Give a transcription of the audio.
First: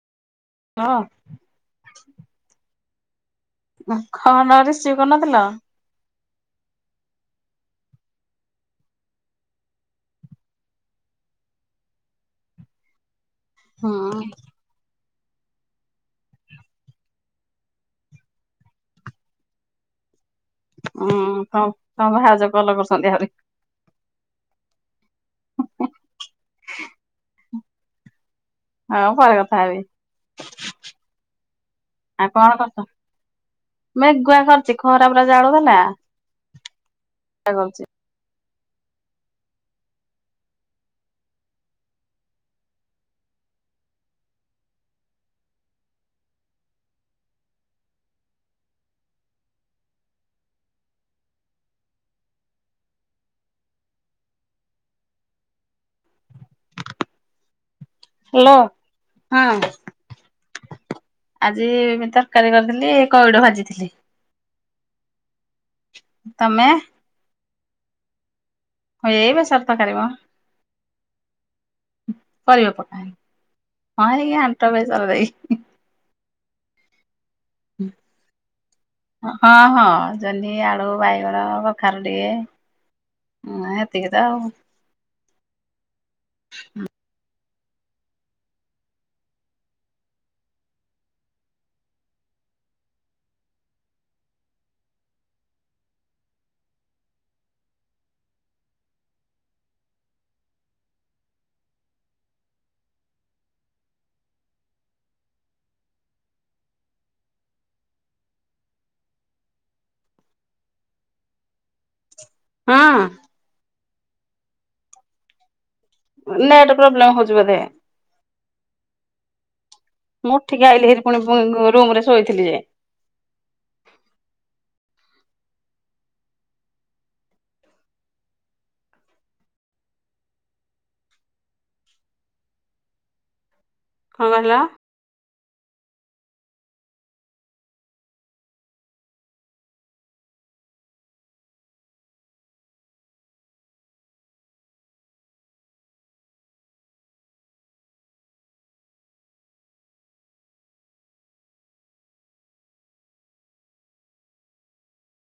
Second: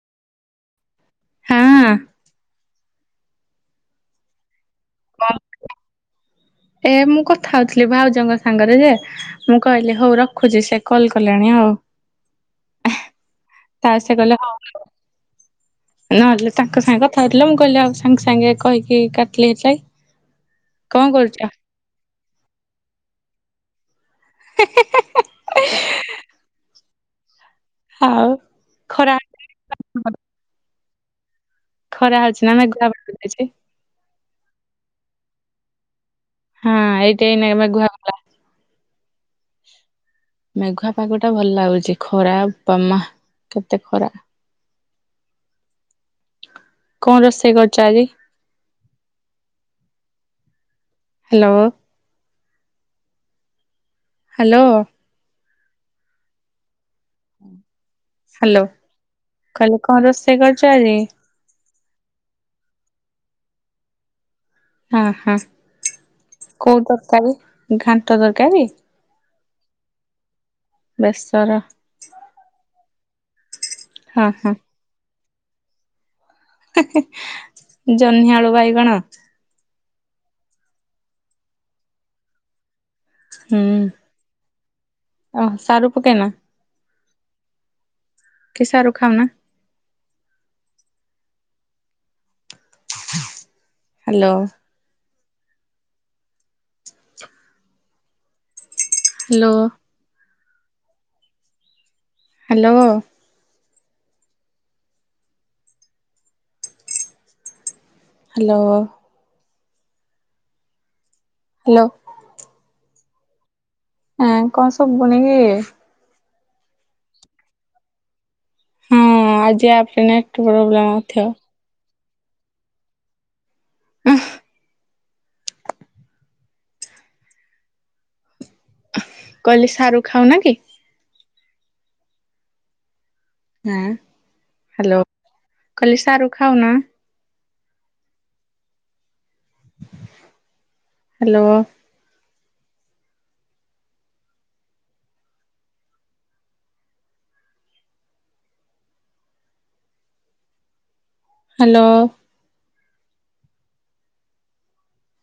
ହଁ। ହଁ ଖ ନରେ ରିସିଭ କରନଥିଲ। [unintelligible] ଏ ମୁଁ କଥା ହଉଥିଲି ଭାଉଜଙ୍କ ସାଙ୍ଗରେ ଯେ, ମୁଁ କହିଲି ହଉ ରଖୁଛି ସେ କଲ କଲେଣି ଆ ହଉ ହୁଁ ତା ସେ କଲେ ହଉ ହଉ। [unintelligible] [inaudible] ନହେଲେ ତାଙ୍କ ସାଙ୍ଗେ କଥା ହଉଥିଲି ତ ମୁଁ କହିଲି ଆଉ ସାଙ୍ଗେ ସାଙ୍ଗେ କହିକି କାଟିଲି ହେଥି ଲାଗି। ହୁଁ ହଉ ହଉ ଭାଉଜ କଲ କରୁଛନ୍ତି ଆହୁରି। ହେ ହେ ହେ ହେ ହେ ଏ। [inaudible] ହଉ। ହଁ ପରେ କଥା ହେବି। ଖରା ଆଉ ହଉଛି ନା କଣ କରୁଛ ମେଘୁଆ ପାଗ ଦେଇଛି। ମେଘୁଆ କରିଛି ଖରା ପୁରା ଜାଳୁ ଥେଲା। ହଁ ଏଇଟି ଏଇଟି ଏଇନେ ମେଘୁଆ କଲା ଭଳିଆ ହେଇଚି। [inaudible] ମେଘୁଆ ପାଗ ଟା ଭଲ ଲାଗୁଛି। ଖରା ବୋପା ମା କେତେ ଖରା। କଣ ରୋଷେଇ କରିଚ ଆଜି? ହ୍ୟାଲୋ। ହ୍ୟାଲୋ। ହୁଁ। ହ୍ୟାଲୋ। କଣ ରୋଷେଇ କରିଛ ହଁ ଆଜି? ଆଜି ମୁ ତରକାରୀ କରିଥିଲି। କଇଡ଼ ଭାଜିଥିଲି। ହଁ ହଁ ତମେ କୋଉ ତରକାରୀ ଘାଣ୍ଟ ତର ହ ଏଇ ବେସର ତରକାରୀ ମ ବେସର ପରିବା ପକା ହେଇ ହଁ ଏଇ ଆଣ୍ଟ ବେସର ଦେଇ। ଜହ୍ନି ଆଳୁ ବାଇଗଣ ହଁ ହଁ। ଜହ୍ନି, ଆଳୁ, ବାଇଗଣ, କଖାରୁ ଟିକେ ହୁଁ। ହ ହେତିକି ତ ଆଉ। ଓ ସାରୁ ପକେଇନା କି ଶାରୁ ଖାଉନା? Hello. Hello. Hello. Hello. Hello. ହଁ। ହଁ କଣ ଶୁବୁନିକି? ନେଟ ପ୍ରୋବ୍ଲେମ ହଉଛି ବୋଧେ। ହଁ ଆଜି ନେଟ ମୁଁ ଉଠିକି ଆଇଲି ପ୍ରୋବ୍ଲେମ ହେରି ପୁଣି ଥିବ ରୁମ ରେ ଶୋଇଥିଲି ଯେ ହ। କହିଲି ସାରୁ ଖାଉନା କି? ହଁ କଣ କହିଲ? ହ୍ୟାଲୋ କହିଁଲି ସାରୁ ଖାଉନ? ହ୍ୟାଲୋ। ହ୍ୟାଲୋ।